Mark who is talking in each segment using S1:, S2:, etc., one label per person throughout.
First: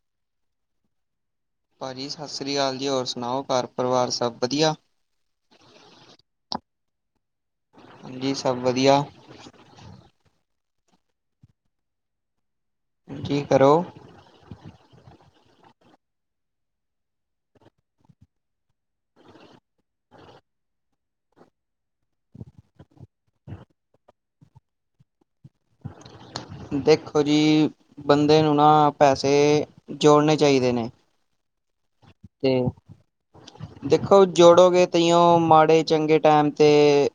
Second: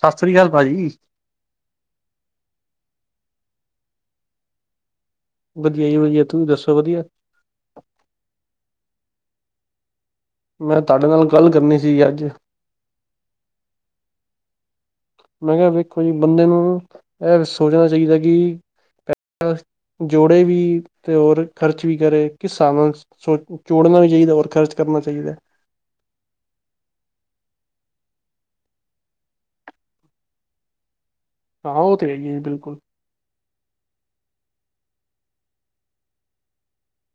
S1: ਸਤਿ ਸ੍ਰੀ ਅਕਾਲ, ਭਾਜੀ।
S2: ਭਾਜੀ ਸਤਿ ਸ੍ਰੀ ਅਕਾਲ ਜੀ, ਹੋਰ ਸੁਣਾਓ, ਘਰ ਪਰਿਵਾਰ ਸਭ ਵਧੀਆ।
S1: ਵਧੀਆ ਜੀ, ਵਧੀਆ ਤੁਸੀਂ ਦੱਸੋ ਵਧੀਆ?
S2: ਹਾਂਜੀ, ਸਭ ਵਧੀਆ।
S1: ਮੈਂ ਤੁਹਾਡੇ ਨਾਲ ਗੱਲ ਕਰਨੀ ਸੀਗੀ ਅੱਜ।
S2: ਕੀ ਕਰੋ।
S1: ਮੈਂ ਕਿਹਾ ਵੇਖੋ ਜੀ, ਬੰਦੇ ਨੂੰ ਇਹ ਸੋਚਣਾ ਚਾਹੀਦਾ ਕਿ ਜੋੜੇ ਵੀ, ਤੇ ਹੋਰ ਖਰਚ ਵੀ ਕਰੇ, ਕਿਸ ਹਿਸਾਬ ਨਾਲ ਸੋ ਜੋੜਨਾ ਵੀ ਚਾਹੀਦਾ, ਔਰ ਖ਼ਰਚ ਕਰਨਾ ਚਾਹੀਦਾ।
S2: ਦੇਖੋ ਜੀ, ਬੰਦੇ ਨੂੰ ਨਾ, ਪੈਸੇ ਜੋੜਨੇ ਚਾਹੀਦੇ ਨੇ।
S1: ਹਾਂ, ਉਹ ਤੇ ਹੈਗੀਆਂ ਜੀ ਬਿਲਕੁਲ।
S2: ਦੇਖੋ ਜੋੜੋਗੇ, ਤਾਓ ਮਾੜੇ ਚੰਗੇ ਟਾਈਮ ਤੇ।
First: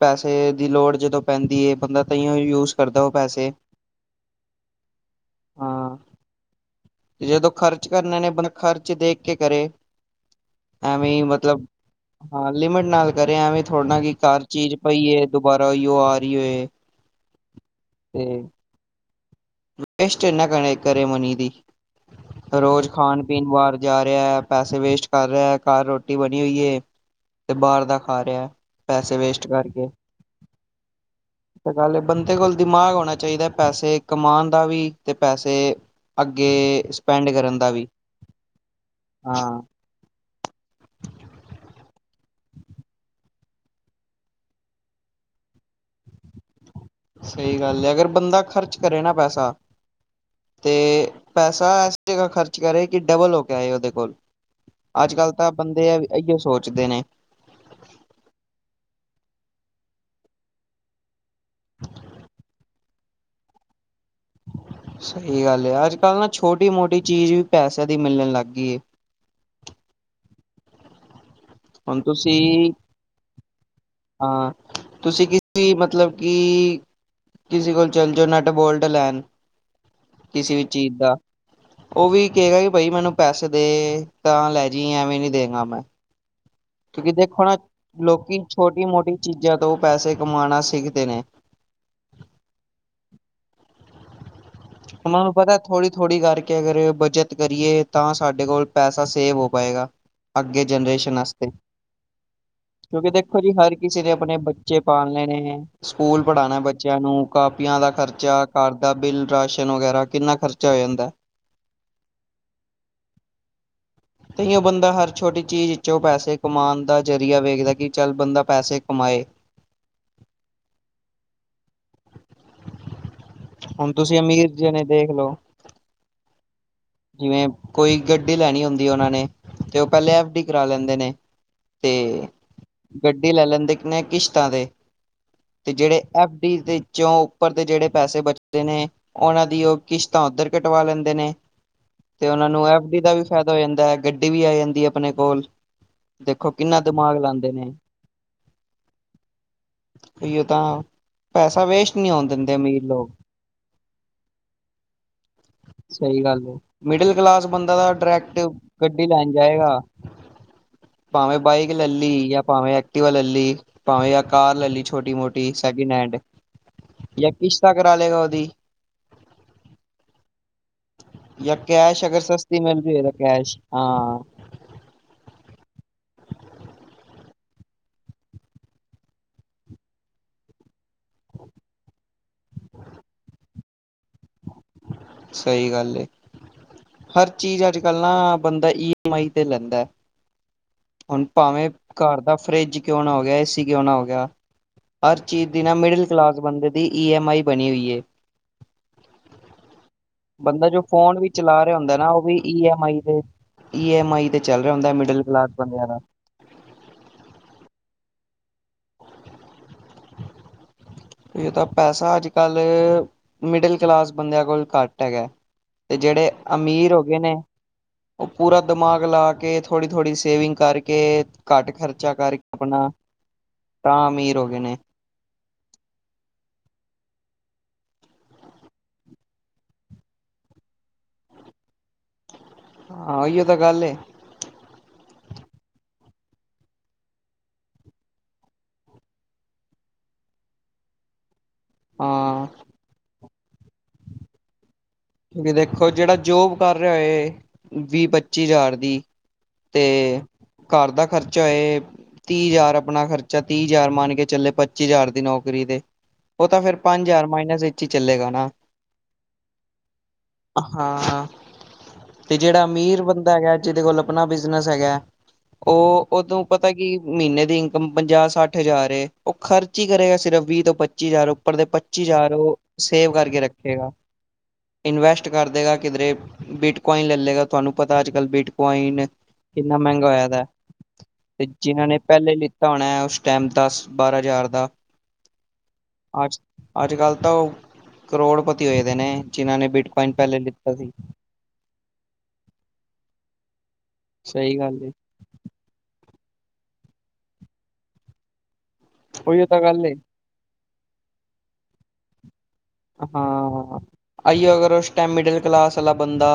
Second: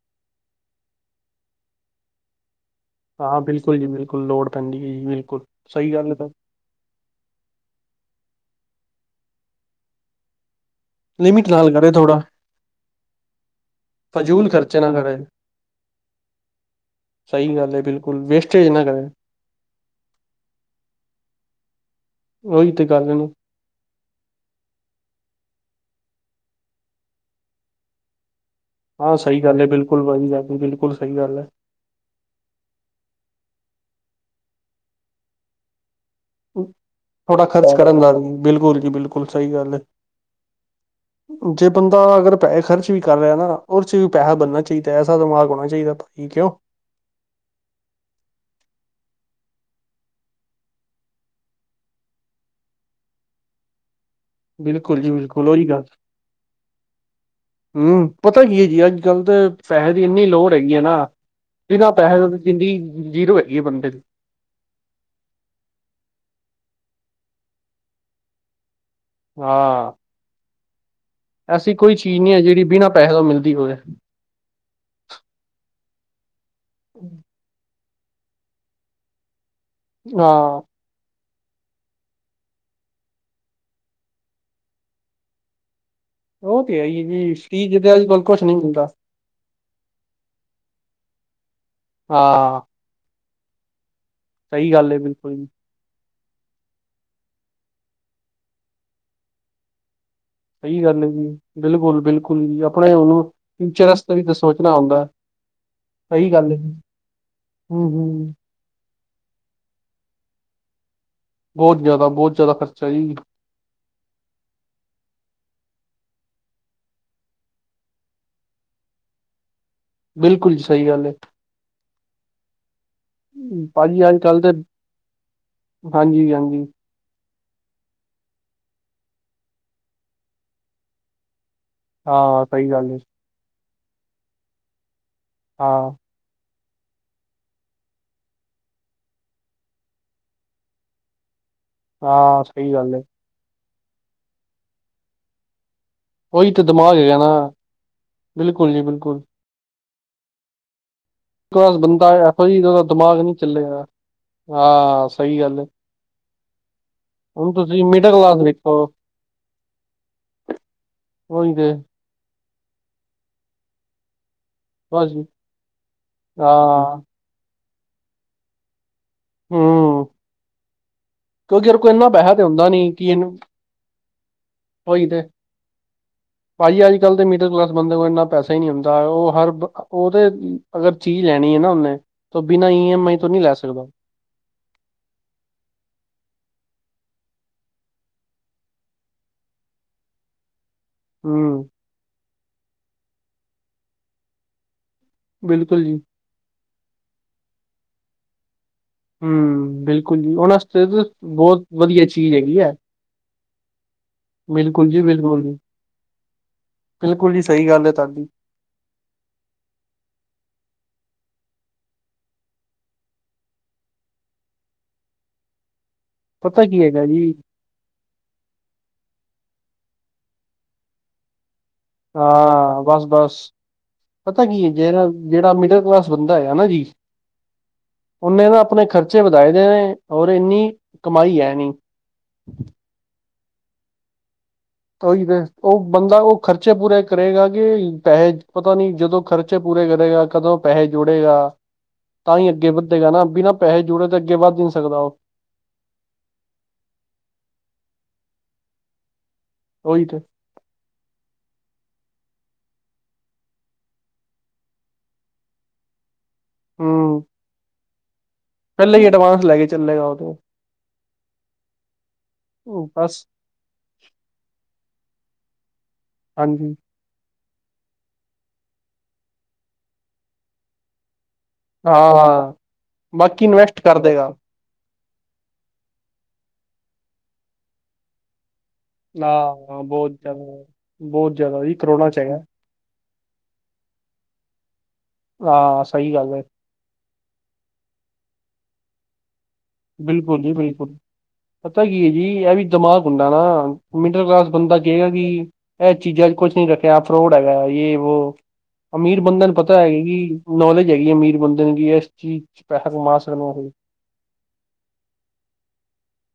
S2: ਪੈਸੇ ਦੀ ਲੋੜ ਜਦੋਂ ਪੈਂਦੀ ਹੈ, ਬੰਦਾ ਤਾਂਹੀ ਉਹ ਯੂਜ। ਕਰਦਾ ਉਹ
S1: ਹਾਂ,
S2: ਪੈਸੇ
S1: ਬਿਲਕੁਲ ਜੀ, ਬਿਲਕੁਲ ਲੋੜ ਪੈਂਦੀ ਹੈ ਜੀ, ਬਿਲਕੁਲ ਸਹੀ
S2: ਹਾਂ
S1: ਗੱਲ ਹੈ ਸਰ।
S2: ਜਦੋਂ ਖ਼ਰਚ ਕਰਨ ਨੇ ਆਪਣਾ, ਖ਼ਰਚ ਦੇਖ ਕੇ ਕਰੇ। ਐਂਵੀ
S1: ਲਿਮਿਟ
S2: ਮਤਲਬ।
S1: ਨਾਲ ਕਰੇ ਥੋੜਾ
S2: ਹਾਂ ਲਿਮਿਟ ਨਾਲ ਕਰੇ, ਐਵੇਂ ਥੋੜਾ ਨਾ ਕੀ, ਘਰ
S1: ਫਜ਼ੂਲ
S2: ਚੀਜ਼
S1: ਖਰਚੇ ਨਾ ਕਰੇ
S2: ਪਈਏ, ਦੁਬਾਰਾ ਉਹੀਂ ਹੋ ਆ ਰਹੀ ਹੈ।
S1: ਸਹੀ ਗੱਲ ਹੈ ਬਿਲਕੁਲ, ਵੇਸਟੇਜ ਨਾ ਕਰੇ।
S2: ਵੈਸਟੇਜ ਨਾ [unintelligible] ਕਰੇ ਮਨੀ ਦੀ,
S1: ਉਹੀ ਤੇ
S2: ਰੋਜ਼
S1: ਗੱਲ ਨੇ
S2: ਖਾਨ-ਪੀਨ ਬਾਰ ਜਾ ਰਿਹਾ, ਪੈਸੇ ਵੇਸਟ ਕਰ ਰਿਹਾ, ਘਰ ਰੋਟੀ ਬਨੀ ਹੋਈ ਏ ਤੇ ਬਾਹ ਦਾ ਖਾ ਰਿਹਾ।
S1: ਹਾਂ,
S2: ਪੈਸੇ
S1: ਸਈ
S2: ਵੇਸਟ
S1: ਗੱਲ ਏ
S2: ਕਰਕੇ
S1: ਬਿਲਕੁਲ ਭਾਜੀ ਤੁਆੜੀ ਬਿਲਕੁਲ ਸਈ ਗੱਲ ਐ।
S2: ਤੇ ਗੱਲ ਬੰਦੇ ਕੋਲ ਦਿਮਾਗ ਹੋਨਾ ਚਾਈਦਾ, ਪੈਸੇ ਕਮਾਨ ਦਾ ਵੀ ਤੇ ਪੈਸੇ ਅੱਗੇ ਸਪੈਂਡ
S1: ਥੋੜਾ
S2: ਕਰਨ ਦਾ
S1: ਖਰਚ
S2: ਵੀ,
S1: ਬਿਲਕੁਲ ਜੀ ਬਿਲਕੁਲ ਸਹੀ
S2: ਹਾਂ।
S1: ਗੱਲ ਹੈ ਜੇ ਬੰਦਾ ਅਗਰ ਪੈਹੇ ਖਰਚ ਵੀ ਕਰ ਰਿਹਾ ਨਾ ਓਸ 'ਚ ਵੀ ਪੈਸਾ ਬਨਨਾ ਚਾਈਦਾ, ਐਸਾ ਦਿਮਾਗ ਹੋਣਾ ਚਾਹੀਦਾ ਭਾਜੀ ਕਿਉਂ?
S2: ਸਈ ਗੱਲ ਏ, ਅਗਰ ਬੰਦਾ ਖ਼ਰਚ ਕਰੇ ਨਾ ਪੈਸਾ ਤੇ ਪੈਸਾ ਏਸ ਜਗ੍ਹਾ ਖਰਚ ਕਰੇ, ਕਿ ਡਬਲ ਹੋ ਕੇ ਆਏ ਓਦੇ ਕੋਲ।
S1: ਬਿਲਕੁਲ ਜੀ
S2: ਅੱਜ-ਕੱਲ੍ਹ
S1: ਬਿਲਕੁਲ
S2: ਤਾਂ
S1: ਉਹੀ
S2: ਬੰਦੇ ਏ ਇਹੀਓ ਸੋਚਦੇ ਨੇ।
S1: ਹੂੰ, ਪਤਾ ਕੀ ਐ ਜੀ, ਅੱਜ-ਕੱਲ੍ਹ ਤੇ ਪੈਸੇ ਦੀ ਇੰਨੀ ਲੋੜ ਹੈਗੀ ਏ ਨਾ ਬਿਨਾਂ ਪੈਸੇ ਦੋ ਤੇ ਜ਼ਿੰਦਗੀ ਜੀਰੋ ਹੈਗੀ ਏ ਬੰਦੇ ਦੀ।
S2: ਸਈ ਗੱਲ ਏ, ਅੱਜ-ਕੱਲ੍ਹ ਨਾ ਛੋਟੀ-ਮੋਟੀ ਚੀਜ਼ ਵੀ ਪੈਸਿਆਂ ਦੀ ਮਿਲਣ ਲੱਗ ਗਈ ਏ।
S1: ਹਾਂ! ਐਸੀ ਕੋਈ
S2: ਹੁਣ
S1: ਚੀਜ਼ ਨੀ ਐ, ਜੇੜੀ
S2: ਤੁਸੀਂ
S1: ਬਿਨਾਂ ਪੈਸੇ ਤੋਂ ਮਿਲਦੀ ਹੋਵੇ।
S2: ਹਾਂ, ਤੁਸੀਂ ਕਿਸੀ ਵੀ, ਮਤਲਬ ਕਿ ਕਿਸੇ ਕੋਲ ਚੱਲ ਜਾਓ ਨਟ-ਬੋਲਟ ਲੈਨ ਕਿਸੇ
S1: ਹਾਂ
S2: ਵੀ ਚੀਜ਼ ਦਾ। ਓ ਵੀ ਕਹੇਗਾ ਕਿ ਬਾਈ ਮੈਨੂੰ ਪੈਸੇ ਦੇ ਤਾਂ ਲੈ ਜਈ, ਐਵੇਂ ਨੀ ਦੇਂਗਾ ਮੈਂ।
S1: ਉਹ ਤੇ ਹੈ ਹੀ
S2: ਕਿਉਂਕਿ
S1: ਜੀ
S2: ਦੇਖੋ ਨਾ,
S1: ਫ੍ਰੀ ਜਿੱਦੇ ਅੱਜ ਕੱਲ
S2: ਲੋਕੀ
S1: ਕੁਛ ਨਹੀਂ ਮਿਲਦਾ
S2: ਛੋਟੀ-ਮੋਟੀ ਚੀਜ਼ਾਂ ਤੋਂ ਪੈਸੇ ਕਮਾਣਾ ਸਿੱਖਦੇ ਨੇ।
S1: ਹਾਂ। ਸਹੀ ਗੱਲ ਹੈ
S2: ਓਨਾਂ ਨੂੰ
S1: ਬਿਲਕੁਲ ਜੀ
S2: ਪਤਾ ਥੋੜ੍ਹੀ-ਥੋੜ੍ਹੀ ਕਰਕੇ ਅਗਰ ਬੱਚਤ ਕਰੀਏ, ਤਾਂ ਸਾਡੇ ਕੋਲ ਪੈਸਾ ਸੇਵ ਹੋ ਪਾਏਗਾ। ਅੱਗੇ
S1: ਸਹੀ ਗੱਲ ਹੈ
S2: ਜਨਰੇਸ਼ਨ
S1: ਜੀ
S2: ਵਾਸਤੇ,
S1: ਬਿਲਕੁਲ ਬਿਲਕੁਲ ਜੀ ਆਪਣੇ
S2: ਕਿਉਂਕਿ
S1: ਉਹਨੂੰ
S2: ਦੇਖੋ ਜੀ ਹਰ
S1: ਫਿਊਚਰ
S2: ਕਿਸੇ ਨੇ
S1: ਵਾਸਤੇ ਵੀ ਤਾਂ
S2: ਅਪਨੇ
S1: ਸੋਚਣਾ
S2: ਬੱਚੇ
S1: ਹੁੰਦਾ
S2: ਪਾਲਨੇ ਨੇ। ਸਕੂਲ
S1: ਸਹੀ ਗੱਲ ਹੈ
S2: ਪੜ੍ਹਾਣਾ
S1: ਜੀ
S2: ਬੱਚਿਆਂ ਨੂੰ, ਕਾਪੀਆਂ
S1: ਹੂੰ
S2: ਦਾ
S1: ਹੂੰ
S2: ਖ਼ਰਚਾ ਘਰ ਦਾ ਬਿੱਲ, ਰਾਸ਼ਨ ਵਗੈਰਾ ਕਿੰਨਾ ਖਰਚਾ ਹੋ ਜਾਂਦਾ।
S1: ਬੋਤ ਜਾਦਾ, ਬੋਤ ਜਾਦਾ ਖਰਚਾ ਜੀ।
S2: ਤਾਂਹੀਓਂ ਬੰਦਾ ਹਰ ਛੋਟੀ ਚੀਜ਼ 'ਚੋਂ ਪੈਸੇ ਕਮਾਨਦਾ ਜ਼ਰੀਆ ਵੇਖਦਾ, ਕਿ ਚੱਲ ਬੰਦਾ ਪੈਸੇ ਕਮਾਏ।
S1: ਬਿਲਕੁਲ ਜੀ, ਸਈ ਗੱਲ ਏ, ਭਾਜੀ ਅੱਜ-ਕੱਲ ਦੇ
S2: ਜਨੇ ਦੇਖਲੋ।
S1: ਹਾਂਜੀ-ਹਾਂਜੀ।
S2: ਜਿਵੇਂ ਕੋਈ ਗੱਡੀ ਲੈਣੀ ਹੋਂਦੀ ਓਨਾਂ ਨੇ, ਤੇ ਓ ਪਹਿਲੇ ਐਫ ਡੀ ਕਰਾ ਲੈਂਦੇ ਨੇ। ਤੇ
S1: ਹਾਂ ਸਹੀ ਗੱਲ ਹੈ
S2: ਗੱਡੀ ਲੈ ਲੈਂਦੇ ਨੇ ਕਿਸ਼ਤਾਂ ਤੇ, ਤੇ
S1: ਹਾਂ
S2: ਜੇੜੇ ਐਫ ਡੀ ਦੇ ਚੋਂ ਉੱਪਰ ਦੇ ਜੇੜੇ ਪੈਸੇ ਬਚਦੇ ਨੇ ਓਨਾਂ ਦੀ ਓ ਕਿਸ਼ਤਾਂ ਓਧਰ ਕਟਵਾ ਲੈਂਦੇ ਨੇ। ਤੇ
S1: ਹਾਂ
S2: ਓਨਾਂ ਨੂੰ
S1: ਸਹੀ
S2: ਐਫ
S1: ਗੱਲ
S2: ਡੀ
S1: ਹੈ
S2: ਦਾ ਵੀ ਫੈਦਾ ਹੋ ਜਾਂਦਾ ਐ, ਗੱਡੀ ਵੀ ਆ ਜਾਂਦੀ ਐ ਅਪਨੇ ਕੋਲ। ਦੇਖੋ,
S1: ਉਹੀ ਤੇ
S2: ਕਿੰਨਾ
S1: ਹੈਗਾ
S2: ਦਿਮਾਗ
S1: ਨਾ
S2: ਲਾਂਦੇ ਨੇ,
S1: ਬਿਲਕੁਲ ਜੀ ਬਿਲਕੁਲ
S2: ਓਹੀਓ ਤਾਂ ਪੈਸਾ
S1: ਕਾਜ਼
S2: ਵੇਸਟ
S1: ਬੰਦਾ
S2: ਨਹੀਂ ਹੋਣ
S1: ਏਹੋ
S2: ਦਿੰਦੇ
S1: [unintelligible] ਦਾ
S2: ਅਮੀਰ ਲੋਕ
S1: ਦਿਮਾਗ ਨੀ ਚੱਲੇਗਾ ਹਾਂ ਸਹੀ ਗੱਲ ਏ।
S2: ਸਈ ਗੱਲ ਏ। ਮਿਡਲ ਕਲਾਸ ਬੰਦਾ ਤਾਂ
S1: ਮਿਡਲ
S2: ਡਾਇਰੈਕਟ
S1: ਕਲਾਸ ਵੇਖੋ
S2: ਗੱਡੀ ਲੈਨ ਜਾਏਗਾ। ਭਾਵੇਂ
S1: ਉਹੀ
S2: ਬਾਈਕ
S1: ਤੇ
S2: ਲੈ ਲੀ, ਜਾਂ ਭਾਵੇਂ ਐਕਟੀਵਾ ਲੈ ਲੀ, ਭਾਵੇਂ ਜਾਂ ਕਾਰ ਲੈ ਲੀ।
S1: ਬਸ ਜੀ।
S2: ਛੋਟੀ-ਮੋਟੀ ਸੈਕਿੰਡ ਹੈਂਡ,
S1: ਹਾਂ
S2: ਯਾ ਕਿਸ਼ਤਾਂ ਕਰਾ ਲੇਗਾ ਓਦੀ।
S1: ਹੂੰ।
S2: ਯਾ
S1: ਕਿਉਂਕਿ ਉਹਦੇ ਕੋਲ
S2: ਕੈਸ਼,
S1: ਇੰਨਾ
S2: ਅਗਰ
S1: ਪੈਸਾ ਤੇ
S2: ਸਸਤੀ
S1: ਹੁੰਦਾ
S2: ਮਿਲਦੀ ਹੋਏ ਤਾਂ ਕੈਸ਼, ਹਾਂ।
S1: ਓਈ ਤੇ। ਭਾਜੀ, ਅੱਜ-ਕੱਲ੍ਹ ਦੇ ਮਿਡਲ ਕਲਾਸ ਬੰਦੇ ਕੋਲ ਇੰਨਾ ਪੈਸਾ ਹੀ ਨਹੀਂ ਹੁੰਦਾ, ਉਹ ਹਰ ਬ ਉਹ ਤੇ ਅਗਰ ਚੀਜ਼ ਲੈਣੀ ਹੈ ਨਾ ਉਹਨੇ, ਤਾਂ ਬਿਨਾਂ ਈ ਐਮ ਆਈ ਤੋਂ ਨਹੀਂ ਲੈ ਸਕਦਾ।
S2: ਸਹੀ ਗੱਲ ਹੈ, ਹਰ ਚੀਜ਼ ਅੱਜ-ਕੱਲ ਨਾ ਬੰਦਾ ਈ ਐਮ ਆਈ ਤੇ ਲੈਂਦਾ। ਹੁਣ ਭਾਵੇਂ
S1: ਹੂੰ
S2: ਘਰ ਦਾ ਫਰਿੱਜ ਕਿਉਂ ਨਾ ਹੋ ਗਿਆ, ਏ ਸੀ ਕਿਉਂ ਨਾ ਹੋ ਗਿਆ। ਹਰ ਚੀਜ਼ ਦੀ ਨਾ,
S1: ਬਿਲਕੁਲ ਜੀ
S2: ਮਿਡਲ ਕਲਾਸ ਬੰਦੇ ਦੀ ਈ ਐਮ ਆਈ ਬਣੀ ਹੋਈ ਏ।
S1: ਹੂੰ ਬਿਲਕੁਲ। ਜੀ ਉਹਨਾਂ
S2: ਬੰਦਾ ਜੋ
S1: ਵਾਸਤੇ ਤੇ
S2: ਫੋਨ ਵੀ ਚਲਾ
S1: ਬਹੁਤ
S2: ਰਿਹਾ ਹੁੰਦਾ
S1: ਵਧੀਆ
S2: ਨਾ ਉਹ
S1: ਚੀਜ਼
S2: ਵੀ
S1: ਹੈਗੀ
S2: ਈ
S1: ਹੈ
S2: ਐਮ ਆਈ ਦੇ ਈ ਐਮ ਆਈ ਤੇ ਚੱਲ ਰਿਹਾ
S1: ਬਿਲਕੁਲ
S2: ਹੁੰਦਾ
S1: ਜੀ
S2: ਮਿਡਲ
S1: ਬਿਲਕੁਲ
S2: ਕਲਾਸ
S1: ਜੀ
S2: ਬੰਦਿਆਂ ਦਾ।
S1: ਬਿਲਕੁਲ ਜੀ, ਸਹੀ ਗੱਲ ਹੈ ਤਹਾਡੀ।
S2: ਇਹ ਤਾਂ ਪੈਸਾ ਅੱਜ-ਕੱਲ੍ਹ ਮਿਡਲ ਕਲਾਸ ਬੰਦਿਆਂ ਕੋਲ ਘੱਟ ਹੈਗਾ। ਤੇ ਜਿਹੜੇ
S1: ਪਤਾ ਕੀ
S2: ਅਮੀਰ ਹੋ
S1: ਹੈਗਾ
S2: ਗਏ
S1: ਜੀ
S2: ਨੇ ਉਹ ਪੂਰਾ ਦਿਮਾਗ ਲਾ ਕੇ ਥੋੜ੍ਹੀ-ਥੋੜ੍ਹੀ ਸੇਵਿੰਗ ਕਰਕੇ ਘੱਟ ਖਰਚ
S1: ਹਾਂ, ਬਸ-ਬਸ
S2: ਅਮੀਰ
S1: ਪਤਾ
S2: ਹੋ ਗਏ
S1: ਕੀ ਹੈ, '
S2: ਨੇ
S1: ਜਿਹੜਾ ਜਿਹੜਾ ਮਿਡਲ ਕਲਾਸ ਬੰਦਾ ਹੈ ਨਾ ਜੀ'। ਓਨੇ ਤਾਂ ਆਪਣੇ ਖਰਚੇ ਵਧਾਏ ਦੇ ਨੇ ਔਰ ਇੰਨੀ ਕਮਾਈ ਹੈ ਨੀ।
S2: ਹਾਂ ਓਹੀਓ ਤਾਂ ਗੱਲ ਏ।
S1: ਤਾਂ ਉਹੀ ਤੇ ਉਹ ਬੰਦਾ ਉਹ ਖਰਚੇ ਪੂਰੇ ਕਰੇਗਾ ਕਿ ਪੈਸੇ ਪਤਾ ਨੀ ਜਦੋਂ ਖਰਚ ਖ਼ਰਚੇ ਪੂਰੇ ਕਰੇਗਾ ਕਦੋਂ ਪੈਸੇ ਜੋੜੇਗਾ? ਤਾਂ
S2: ਹਾਂ
S1: ਹੀ ਅੱਗੇ ਵੱਧੇਗਾ ਨਾ ਬਿਨਾ ਪੈਸੇ ਜੁੜੇ ਤੇ ਅੱਗੇ ਵੱਧ ਹੀ ਨੀ ਸਕਦਾ ਉਹ!
S2: ਦੇਖੋ ਜਿਹੜਾ ਜੋਬ ਕਰ ਰਿਹਾ ਏ ਵੀਹ-ਪੱਚੀ ਹਜ਼ਾਰ ਦੀ। ਤੇ ਘਰ ਦਾ ਖ਼ਰਚਾ ਏ। ਤੀਹ ਹਜ਼ਾਰ ਆਪਣਾ ਖਰਚਾ, ਤੀਹ ਹਜ਼ਾਰ ਮੰਨ ਕੇ ਚੱਲੇ ਪੱਚੀ ਹਜ਼ਾਰ ਦੀ ਨੌਕਰੀ ਤੇ। ਉਹ ਤਾਂ ਫੇਰ ਪੰਜ ਹਜ਼ਾਰ ਮਾਈਨਸ ਵਿੱਚ ਹੀ ਚੱਲੇਗਾ ਨਾ।
S1: ਪਹਿਲਾਂ ਹੀ ਐਡਵਾਂਸ ਲੈ ਕੇ ਚੱਲੇਗਾ ਉਹ ਤੇ।
S2: ਹਾਂ, ਤੇ ਜਿਹੜਾ ਅਮੀਰ
S1: ਬਸ
S2: ਬੰਦਾ ਹੈਗਾ ਜਿਹਦੇ ਕੋਲ ਆਪਣਾ ਬਿਜਨਸ ਹੈਗਾ। ਉਹ ਉਦੋਂ ਪਤਾ
S1: ਹਾਂਜੀ
S2: ਕੀ ਮਹੀਨੇ ਦੀ ਇਨਕਮ ਪੰਜਾਹ ਸੱਠ ਹਜ਼ਾਰ ਏ ਉਹ ਖਰਚ ਹੀ ਕਰੇਗਾ ਸਿਰਫ ਵੀਹ ਤੋਂ ਪੱਚੀ ਹਜ਼ਾਰ। ਉੱਪਰ ਦੇ
S1: ਹਾਂ
S2: ਪੱਚੀ ਹਜ਼ਾਰ
S1: ਹਾਂ
S2: ਉਹ ਸੇਵ ਕਰਕੇ
S1: ਬਾਕੀ ਇਨਵੈਸਟ
S2: ਰੱਖੇਗਾ।
S1: ਕਰ ਦੇਗਾ
S2: ਇਨਵੈਸਟ ਕਰ ਦੇਗਾ ਕਿਧਰੇ ਬਿਟ ਕੁਆਇਨ ਲੈ ਲਏਗਾ ਤੁਹਾਨੂੰ ਪਤਾ ਅੱਜ-ਕੱਲ੍ਹ ਬੀਟ ਕੁਆਇਨ ਕਿੰਨਾ
S1: ਹਾਂ
S2: ਮਹਿੰਗਾ
S1: ਬਹੁਤ
S2: ਹੋਇਆ ਦਾ
S1: ਜ਼ਿਆਦਾ ਬਹੁਤ
S2: ਤੇ
S1: ਜ਼ਿਆਦਾ ਜੀ
S2: ਜਿਨਾਂ ਨੇ
S1: ਕਰੋਨਾ ਚ
S2: ਪਹਿਲੇ ਲ
S1: ਹੈਗਾ
S2: ਲਿਤਾ ਹੋਣਾ ਉਸ ਟਾਈਮ ਦਸ- ਬਾਰਾਂ ਹਜ਼ਾਰ ਦਾ।
S1: ਹਾਂ, ਸਹੀ ਗੱਲ ਹੈ।
S2: ਅੱਜ-ਕੱਲ੍ਹ ਤਾਂ ਉਹ ਕਰੋੜਪਤੀ ਹੋਏ ਦੇ ਨੇ ਜਿਨ੍ਹਾਂ ਨੇ ਬ
S1: ਬਿਲਕੁਲ ਜੀ ਬਿਲਕੁਲ। ਪਤਾ ਕੀ ਹੈ ਜੀ ਇਹ ਵੀ ਦਿਮਾਗ ਹੁੰਦਾ ਨਾ ਮਿਡਲ ਕਲਾਸ
S2: ਸਹੀ
S1: ਬੰਦਾ
S2: ਗੱਲ ਏ
S1: ਕਹੇਗਾ ਕਿ ਇਹ ਚੀਜ਼ਾਂ ਕੁਛ ਨੀ ਰੱਖਿਆ ਫਰੋਡ ਹੈਗਾ ਏ ਵੋ ਅਮੀਰ
S2: ਉਹੀਓ
S1: ਬੰਧੇ ਨੂੰ
S2: ਤਾਂ
S1: ਪਤਾ
S2: ਗੱਲ ਏ
S1: ਹੈਗਾ ਕਿ ਨੌਲੇਜ ਹੈਗੀ ਅਮੀਰ ਬੰਦੇ ਨੂੰ ਕਿ ਇਸ ਚੀਜ਼ ਚ ਪੈਸਾ ਕਮਾ ਸਕਦੇ ਆ ਕੋਈ।
S2: ਅਈਓ ਅਗਰ ਉਸ ਟਾਈਮ ਮਿਡਲ ਕਲਾਸ ਵਾਲਾ ਬੰਦਾ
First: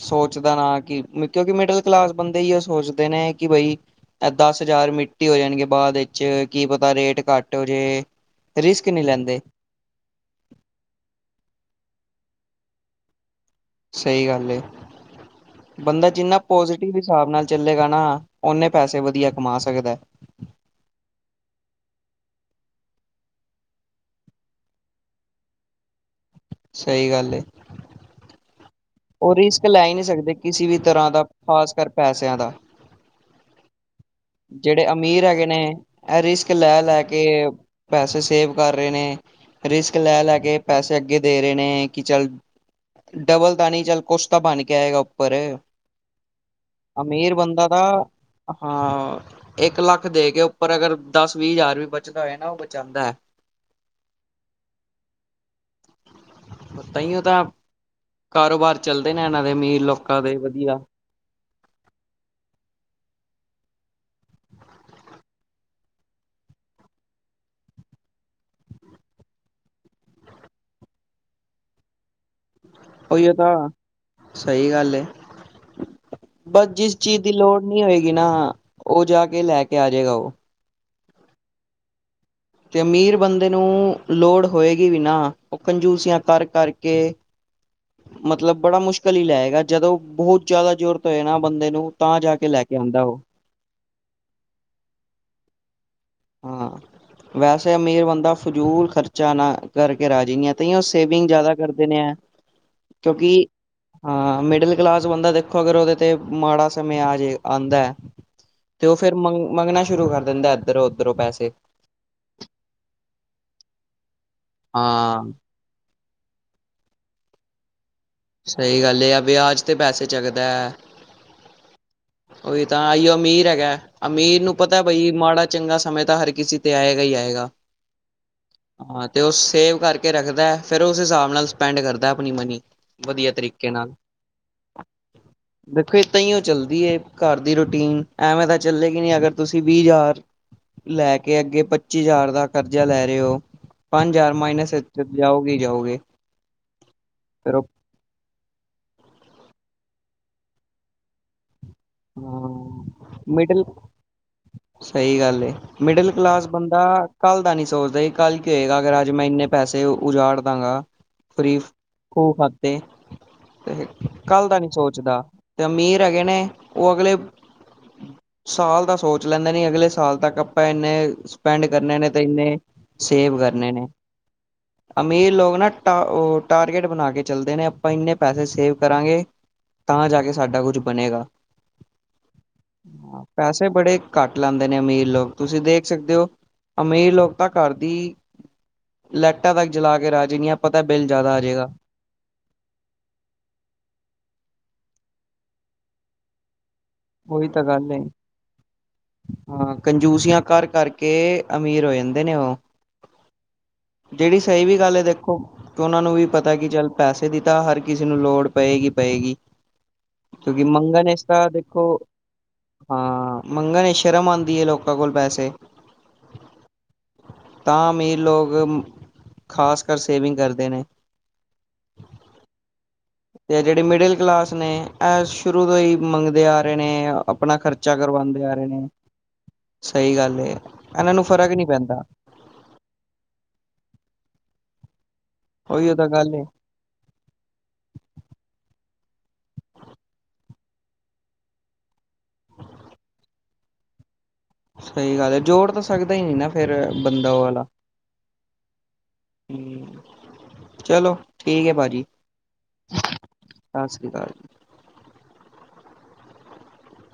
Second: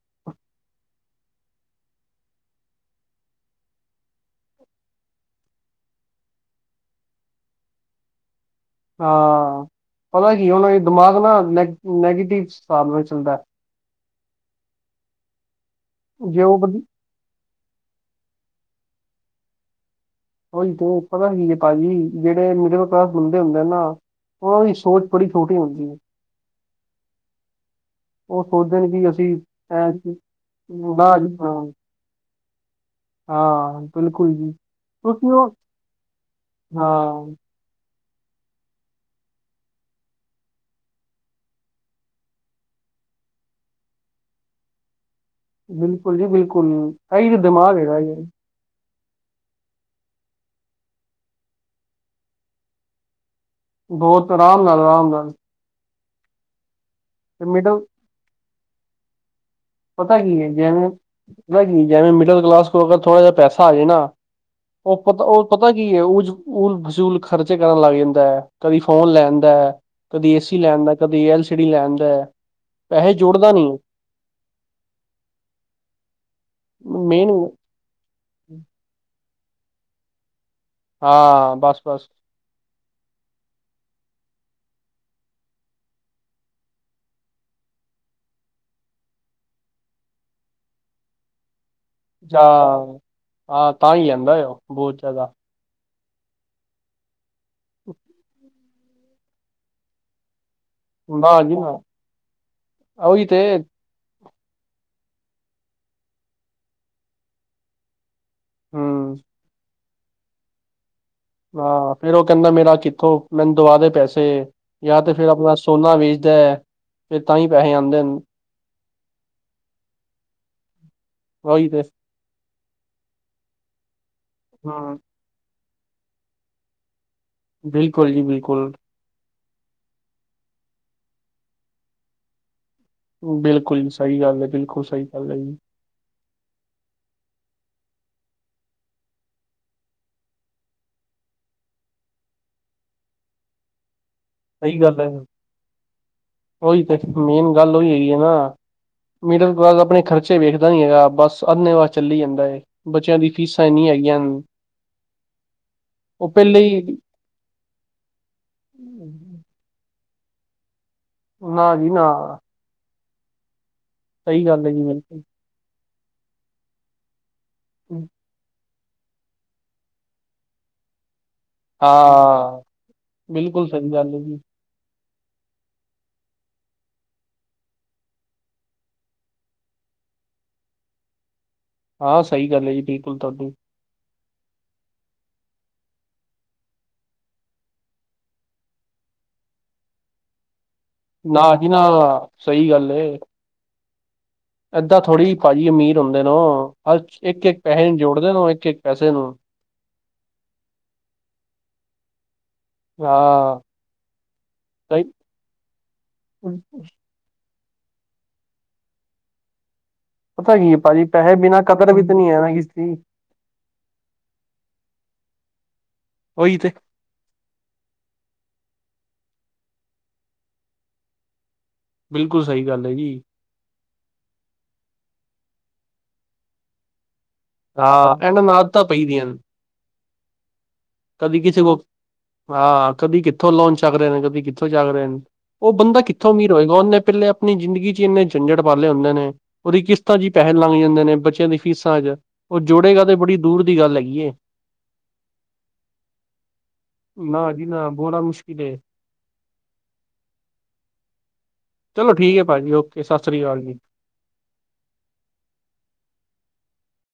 S2: ਸੋਚਦਾ ਨਾ ਕਿ ਕਿਉਂਕਿ ਮਿਡਲ ਕਲਾਸ ਬੰਦੇ ਹੀ ਉਹ ਸੋਚਦੇ ਨੇ ਕਿ ਬਈ ਇਹ ਦਸ ਹਜ਼ਾਰ ਮਿੱਟੀ ਹੋ ਜਾਣਗੇ ਬਾਅਦ ਵਿੱਚ ਕੀ ਪਤਾ ਰੇਟ ਘੱਟ ਹੋ ਜੇ। ਰਿਸਕ ਨਹੀਂ ਲੈਂਦੇ
S1: ਹਾਂ ਪਤਾ ਕੀ ਉਹਣਾ ਦਿਮਾਗ ਨਾ ਨੈ ਨੈਗੇਟਿਵ ਹਿਸਾਬ ਨਾਲ ਚੱਲਦਾ।
S2: ਸਹੀ ਗੱਲ ਏ ਬੰਦਾ ਜਿੰਨਾ
S1: ਜੇ ਉਹ ਵਧੀ
S2: ਪੋਜ਼ਟਿਵ ਹਿਸਾਬ ਨਾਲ ਚੱਲੇਗਾ ਨਾ ਓਨੇ ਪੈਸੇ ਵਧੀਆ ਕਮਾ ਸਕਦਾ ਏ।
S1: ਉਹੀ ਤੇ ਪਤਾ ਕੀ ਏ ਭਾਜੀ ਜਿਹੜੇ ਮਿਡਲ ਕਲਾਸ ਬੰਦੇ ਹੁੰਦੇ ਨਾ ਉਹਨਾਂ ਦੀ ਸੋਚ ਬੜੀ ਛੋਟੀ ਹੁੰਦੀ ਹੈ।
S2: ਸਹੀ ਗੱਲ ਏ।
S1: ਉਹ ਸੋਚਦੇ ਨੇ, ਕੀ ਆ।
S2: ਉਹ ਰਿਸਕ ਲੈ ਹੀ ਨਹੀਂ ਸਕਦੇ ਕਿਸੇ ਵੀ ਤਰ੍ਹਾਂ ਦਾ,
S1: ਜੀ ਨਾ
S2: ਖ਼ਾਸ ਕਰ ਪੈਸਿਆਂ ਦਾ।
S1: ਹਾਂ। ਬਿਲਕੁਲ ਜੀ
S2: ਜਿਹੜੇ ਅਮੀਰ
S1: ਕਿਉਂਕਿ
S2: ਹੈਗੇ
S1: ਉਹ
S2: ਨੇ, ਇਹ ਰਿਸਕ ਲੈ ਲੈ ਕੇ
S1: ਹਾਂ
S2: ਪੈਸੇ ਸੇਵ ਕਰ ਰਹੇ ਨੇ, ਰਿਸਕ ਲੈ ਲੈ ਕੇ ਪੈਸੇ ਅੱਗੇ ਦੇ ਰਹੇ ਨੇ, ਕਿ ਚੱਲ ਡਬਲ ਤਾਂ ਨਹੀਂ ਚੱਲ, ਕੁਛ ਤਾਂ ਬਣ ਕੇ ਆਏਗਾ।
S1: ਬਿਲਕੁਲ ਜੀ ਬਿਲਕੁਲ, ਏਹੀ
S2: ਅਮੀਰ
S1: ਵੀ
S2: ਬੰਦਾ
S1: ਦਿਮਾਗ
S2: ਤਾਂ
S1: ਹੈਗਾ ਜੇ।
S2: ਹਾਂ। ਇੱਕ ਲੱਖ ਦੇ ਕੇ ਉੱਪਰ, ਅਗਰ ਦਸ ਵੀਹ ਹਜ਼ਾਰ ਵੀ ਬਚਦਾ ਹੋਏ ਨਾ ਉਹ ਬਚਾਉਂਦਾ ਹੈ।
S1: ਬਹੁਤ ਆਰਾਮ ਨਾਲ, ਆਰਾਮ ਨਾਲ।
S2: ਤਹੀਓ ਤਾਂ,
S1: ਤੇ ਮਿਡਲ
S2: ਕਾਰੋਬਾਰ ਚੱਲਦੇ ਨੇ ਇਹਨਾਂ ਦੇ ਅਮੀਰ
S1: ਪਤਾ
S2: ਲੋਕਾਂ ਦੇ
S1: ਕੀ ਹੈ
S2: ਵਧੀਆ
S1: ਜੈਵੇਂ ਪਤਾ ਕੀ, ਜੈਵੇਂ ਮਿਡਲ ਕਲਾਸ ਕੋ ਅਗਰ ਥੋੜਾ ਜਿਹਾ ਪੈਸਾ ਆ ਜਾਏ ਨਾ ਉਹ ਪਤਾ ਉਹ ਪਤਾ ਕੀ ਹੈ, ਝ ਉਲ ਫੂਲ ਖਰਚੇ ਕਰਨ ਲੱਗ ਜਾਂਦਾ ਹੈ, ਕਦੀ ਫੋਨ ਲੈਦਾ ਹੈ ਕਦੇ ਏਸੀ ਲੈਣਦਾ, ਕਦੇ ਐਲ ਸੀ ਡੀ ਲੈਣਦਾ ਹੈ
S2: ਉਹੀ ਤਾਂ, ਸਹੀ ਗੱਲ ਐ, ਬਸ ਜਿਸ ਚੀਜ਼
S1: ਮੇਨ
S2: ਦੀ ਲੋੜ ਨੀ ਹੋਏਗੀ ਨਾ, ਉਹ ਜਾ ਕੇ ਲੈ ਕੇ ਆ ਜਾਏਗਾ ਉਹ
S1: ਹਾਂ, ਬਸ ਬਸ
S2: ਤੇ ਅਮੀਰ ਬੰਦੇ ਨੂੰ ਲੋੜ ਹੋਏਗੀ ਵੀ ਨਾ, ਉਹ ਕੰਜੂਸੀਆਂ ਕਰ ਕਰ ਕੇ ਮਤਲਬ ਬੜਾ ਮੁਸ਼ਕਲ ਹੀ ਲੈਏਗਾ, ਜਦੋਂ ਬਹੁਤ ਜ਼ਿਆਦਾ ਜ਼ੋਰਤ ਹੋਏ ਨਾ ਬੰਦੇ ਨੂੰ ਤਾਂ ਜਾ ਕੇ ਲੈ ਕੇ
S1: ਜਾਂ,
S2: ਆਉਂਦਾ ਉਹ
S1: ਹਾਂ ਤਾਂ ਹੀ ਆਦਾ ਆ ਉਹ ਬਹੁਤ ਜ਼ਿਆਦਾ
S2: ਹਾਂ, ਵੈਸੇ ਅਮੀਰ ਬੰਦਾ ਫਜ਼ੂਲ ਖਰਚਾ ਨਾ ਕਰਕੇ ਰਾਜੀ ਨੀ ਆਂ ਤਾਂਂਹੀ ੳ ਸੇਵਿੰਗ
S1: ਨਾ
S2: ਜ਼ਿਆਦਾ
S1: ਜੀ ਨਾ
S2: ਕਰਦੇ ਨੇ ਐ,
S1: ਉਹੀ
S2: ਕਿਉਂਕਿ
S1: ਤੇ
S2: ਹਾਂ ਮਿਡਲ ਕਲਾਸ ਬੰਦਾ ਦੇਖੋ, ਅਗਰ ਉਹਦੇ ਤੇ ਮਾੜਾ ਸਮੇ ਆਜੇ ਆਉਂਦਾ ਹੈ ਤੇ ਉਹ ਫੇਿਰ
S1: ਹਮ
S2: ਮੰਗ ਮੰਗਣਾ ਸ਼ੁਰੂ ਕਰ ਦਿੰਦਾ, ਇੱਧਰੋਂ ਉੱਧਰੋਂ ਪੈਸੇ
S1: ਹਾਂ ਫੇਰ ਉਹ ਕਹਿੰਦਾ ਮੇਰਾ ਕਿੱਥੋਂ, ਮੈਨੂੰ ਦਵਾ ਦੇ ਪੈਸੇ ਜਾਂ ਤੇ
S2: ਹਾਂ
S1: ਫੇਿਰ ਆਪਣਾ ਸੋਨਾ ਵੇਚਦਾ ਫਿਰ, ਤਾਂ ਹੀ ਪੈਸੇ ਆਉਂਦੇ ਨੇ
S2: ਸਹੀ ਗੱਲ ਹੈ, ਆ ਵਿਆਜ ਤੇ ਪੈਸੇ ਚੱਕਦਾ ਹੈ।
S1: ੳਹੀ ਤੇ
S2: ਉਹੀ ਤਾਂ, ਆਈਓ ਅਮੀਰ ਹੈਗਾ, ਅਮੀਰ ਨੂੰ ਪਤਾ
S1: ਹਮ
S2: ਬਈ ਮਾੜਾ ਚੰਗਾ ਸਮੇਂ ਤਾਂ ਹਰ ਕਿਸੇ ਤੇ ਆਏਗਾ ਹੀ ਆਏਗਾ।
S1: ਬਿਲਕੁਲ ਜੀ ਬਿਲਕੁਲ।
S2: ਹਾਂ ਤੇ ਉਹ ਸੇਵ ਕਰਕੇ ਰੱਖਦਾ, ਫੇਿਰ ਉਸ ਹਿਸਾਬ ਨਾਲ ਸਪੈਂਡ ਕਰਦਾ ਆਪਣੀ ਮਨੀ ਵਧੀਆ ਤਰੀਕੇ
S1: ਬਿਲਕੁਲ
S2: ਨਾਲ
S1: ਸਹੀ ਗੱਲ ਹੈ, ਬਿਲਕੁਲ ਸਹੀ ਗੱਲ ਹੈ ਜੀ।
S2: ਦੇਖੋ ਦਾਂ ਹੀ ਉਹ ਚੱਲਦੀ ਘਰ ਦੀ ਰੂਟੀਨ, ਐਵੇਂ ਤਾਂ ਚੱਲੇਗੀ ਨਹੀਂੀ ਅਗਰ ਤੁਸੀਂ ਵੀਹ ਹਜ਼ਾਰ ਲੈ ਕੇ ਅੱਗੇ ਪੱਚੀ ਹਜ਼ਾਰ ਦਾ ਕਰਜ਼ਾ ਲੈ ਰਹੇ ਹੋ, ਪੰਜ ਹਜ਼ਾਰ ਮਾਈਨਸ
S1: ਸਹੀ ਗੱਲ ਹੈ,
S2: ਜਾਓਗੇ ਹੀ ਜਾਓਗੇ
S1: ਉਹੀ ਤੇ, ਮੇਨ
S2: ਫਿਰ
S1: ਗੱਲ ਉਹੀ ਹੈਗੀ ਹੈ ਨਾ ਮਿਡਲ ਕਲਾਸ ਆਪਣੇ ਖਰਚੇ ਵੇਖਦਾ ਨੀ ਹੈਗਾ, ਬਸ ਅੰਨੇ ਵ ਵਾਹ ਚੱਲੀ ਜਾਂਦਾ ਹੈ ਏ,
S2: ਉਹ
S1: ਬੱਚਿਆਂ ਦੀ
S2: ਮਿਡਲ
S1: ਫੀਸਾਂ ਇੰਨਨੀ ਹੈਗੀਆਂ ਹਨ।
S2: ਸਹੀ ਗੱਲ ਐ, ਮਿਡਲ
S1: ਉਹ
S2: ਕਲਾਸ
S1: ਪਹਿਲੇ
S2: ਬੰਦਾ
S1: ਹੀ
S2: ਕੱਲ ਦਾ ਨੀ ਸੋਚਦਾ ਸੀ ਕੱਲ੍ਹ ਕੀ ਹੋਏਗਾ, ਅਗਰ ਅੱਜ ਮੈਂ ਇੰਨੇ ਪੈਸੇ ਉਜਾੜ ਦਾਂਗਾ ਫਰੀ
S1: ਨਾ ਜੀ ਨਾ
S2: ਖੂਹ ਖਾਤੇ, ਤੇ
S1: ਸਹੀ
S2: ਕੱਲ ਦਾ
S1: ਗੱਲ
S2: ਨੀ
S1: ਹੈ ਜੀ
S2: ਸੋਚਦਾ
S1: ਬਿਲਕੁਲ
S2: ਤੇ ਅਮੀਰ ਹੈਗੇ ਨੇ, ਉਹ ਅਗਲੇ
S1: ਹਮ।
S2: ਸਾਲ ਦਾ ਸੋਚ ਲੈਂਦਾ ਨੇ, ਅਗਲੇ ਸਾਲ ਤੱਕ ਆਪਾਂ ਇੰਨੇ ਸਪੈਂਡ ਕਰਨੇ ਨੇ, ਤੇ ਇੰਨੇ
S1: ਹਾਂ
S2: ਸੇਵ
S1: ਬਿਲਕੁਲ
S2: ਕਰਨੇ ਨੇ
S1: ਸਹੀ ਗੱਲ ਹੈ ਜੀ
S2: ਅਮੀਰ ਲੋਕ ਨਾ ਟ ਉਹ ਟਾਰਗੇਟ ਬਣਾ ਕੇ ਚੱਲਦੇ ਨੇ, ਆਪਾਂ ਇੰਨੇ ਪੈਸੇ ਸੇਵ ਕਰਾਂਗੇ। ਤਾਂ ਜਾ ਕੇ ਸਾਡਾ ਕੁੱਝ ਬਣੇਗਾ।
S1: ਹਾਂ, ਸਹੀ ਗੱਲ ਏ।
S2: ਪੈਸੇ ਬੜੇ ਘੱਟ ਲੈਂਦੇ ਨੇ, ਅਮੀਰ ਲੋਕ ਤੁਸੀਂ ਦੇਖ ਸਕਦੇ ਹੋ, ਅਮੀਰ ਲੋਕ ਤਾਂ ਘਰ ਦੀ ਲੈਟਾਂ ਤੱਕ ਜਲਾ ਕੇ ਰਾਜੀ ਨੀ ਆ। ਪਤਾ ਬੈਲ ਜਾ
S1: ਨਾ ਜੀ ਨਾ, ਸਹੀ ਗੱਲ ਏ। ਏਦਾਂ ਥੋੜੀ ਭਾਜੀ, ਅਮੀਰ ਹੁੰਦੇਨ ਉ। ਅ, ਇੱਕ-
S2: ਉਹੀ
S1: ਇੱਕ
S2: ਤਾਂ
S1: ਪੈਸੇ
S2: ਗੱਲ
S1: ਨੂੰ
S2: ਹੈ
S1: ਜੋੜਦੇ ਨੇ ਓ, ਇੱਕ- ਇੱਕ ਪੈਸੇ ਨੂੰ।
S2: ਕੇ ਅਮੀਰ ਹੋ ਜਾਂਦੇ ਨੇ ਉਹ।
S1: ਹਾਂ।
S2: ਜਿਹੜੀ ਸਹੀ ਵੀ ਗੱਲ ਏ
S1: ਸਹੀ
S2: ਦੇਖੋ ਕਿ, ਉਹਨਾਂ ਨੂੰ ਵੀ ਪਤਾ ਕੀ ਚੱਲ ਪੈਸੇ ਦੀ ਤਾਂ, ਹਰ ਕਿਸੇ ਨੂੰ ਲੋੜ ਪਏਗੀ -ਪਏਗੀ।
S1: ਪਤਾ
S2: ਕਿਉਂਕਿ
S1: ਕੀ ਭਾਜੀ,
S2: ਮੰਗਣ ਇਸ
S1: ਪੈਸੇ
S2: ਤਾਂ
S1: ਬਿਨਾਂ
S2: ਦੇਖੋ
S1: ਕਦਰ ਵੀ ਤਾਂ ਨਹੀਂ ਹੈ ਨਾ, ਕਿਸੇ ਦੀ।
S2: ਹਾਂ, ਮੰਗਣ ਚ ਸ਼ਰਮ ਆਉਂਦੀ ਹੈ ਲੋਕਾਂ ਕੋਲ ਪੈਸੇ।
S1: ਓਹੀ ਤੇ।
S2: ਤਾਂ ਅਮੀਰ ਲੋਕ, ਖਾਸ ਕਰ ਸੇਵਿੰਗ ਕਰਦੇ ਨੇ।
S1: ਬਿਲਕੁਲ ਸਹੀ ਗੱਲ ਹੈ, ਜੀ।
S2: ਇਹ ਜੋ ਮਿਡਲ ਕਲਾਸ ਨੇ, ਇਹ ਸ਼ੁਰੂ ਤੋਂ ਹੀ ਮੰਗਦੇ ਆ ਰਹੇ ਨੇ। ਆਪਣਾ ਖਰਚਾ
S1: ਹਾਂ ਇਹਨਾਂ
S2: ਕਰਵਾਉਂਦੇ
S1: ਨੂੰ
S2: ਆ ਰਹੇ
S1: ਆਦਤਾਂ
S2: ਨੇ,
S1: ਪਈ ਦੀਆਂ ਨੇ
S2: ਸਹੀ ਗੱਲ ਏ।
S1: ਕਦੀ ਕਿਸੇ ਕੋਲ ਹਾਂ, ਕਦੀ ਕਿੱਥੋਂ ਲੋਨ ਚੱਕ ਰਹੇ ਨੇ, ਕਦੀ ਕਿੱਥੋਂ ਚੱਕ ਰਹੇ ਨੇ। ਉਹ
S2: ਉਹੀ
S1: ਬੰਦਾ
S2: ਤਾਂ
S1: ਕਿੱਥੋਂ
S2: ਗੱਲ ਹੈ
S1: ਅਮੀਰ ਹੋਏਗਾ, ਉਹਨੇ ਪਹਿਲੇ ਆਪਣੀ ਜ਼ਿੰਦਗੀ ਚ, ਇੰਨੇ ਝੰਜਟ ਪਾਲੇ ਹੁੰਦੇ ਨੇ, ਉਹਦੀ ਕਿਸ਼ਤਾਂ ਚ ਪੈਸੇ ਲੰਘ ਜਾਂਦੇ ਨੇ, ਬੱਚਿਆਂ ਦੀ ਫੀਸਾਂ ਚ। ਉਹ ਜੋੜੇਗਾ, ਤੇ ਬੜੀ ਦੂਰ ਦੀ ਗੱਲ ਹੈਗੀ।
S2: ਸਹੀ ਗੱਲ ਹੈ, ਜੋੜ ਤਾਂ ਸਕਦਾ ਹੀ ਨ ਨਾ ਫੇਰ। ਬੰਦਾ ਉਹ
S1: ਨਾ
S2: ਵਾਲਾ
S1: ਜੀ ਨਾ, ਬੋੜਾ ਮੁਸ਼ਕਿਲ ਹੈ।
S2: ਚਲੋ ਠੀਕ ਹੈ, ਭਾਜੀ
S1: ਚਲੋ ਠੀਕ ਹੈ ਭਾਜੀ ਓਕੇ ਸਤਿ ਸ੍ਰੀ ਅਕਾਲ ਜੀ।
S2: ਸ੍ਰ ਜੀਕ।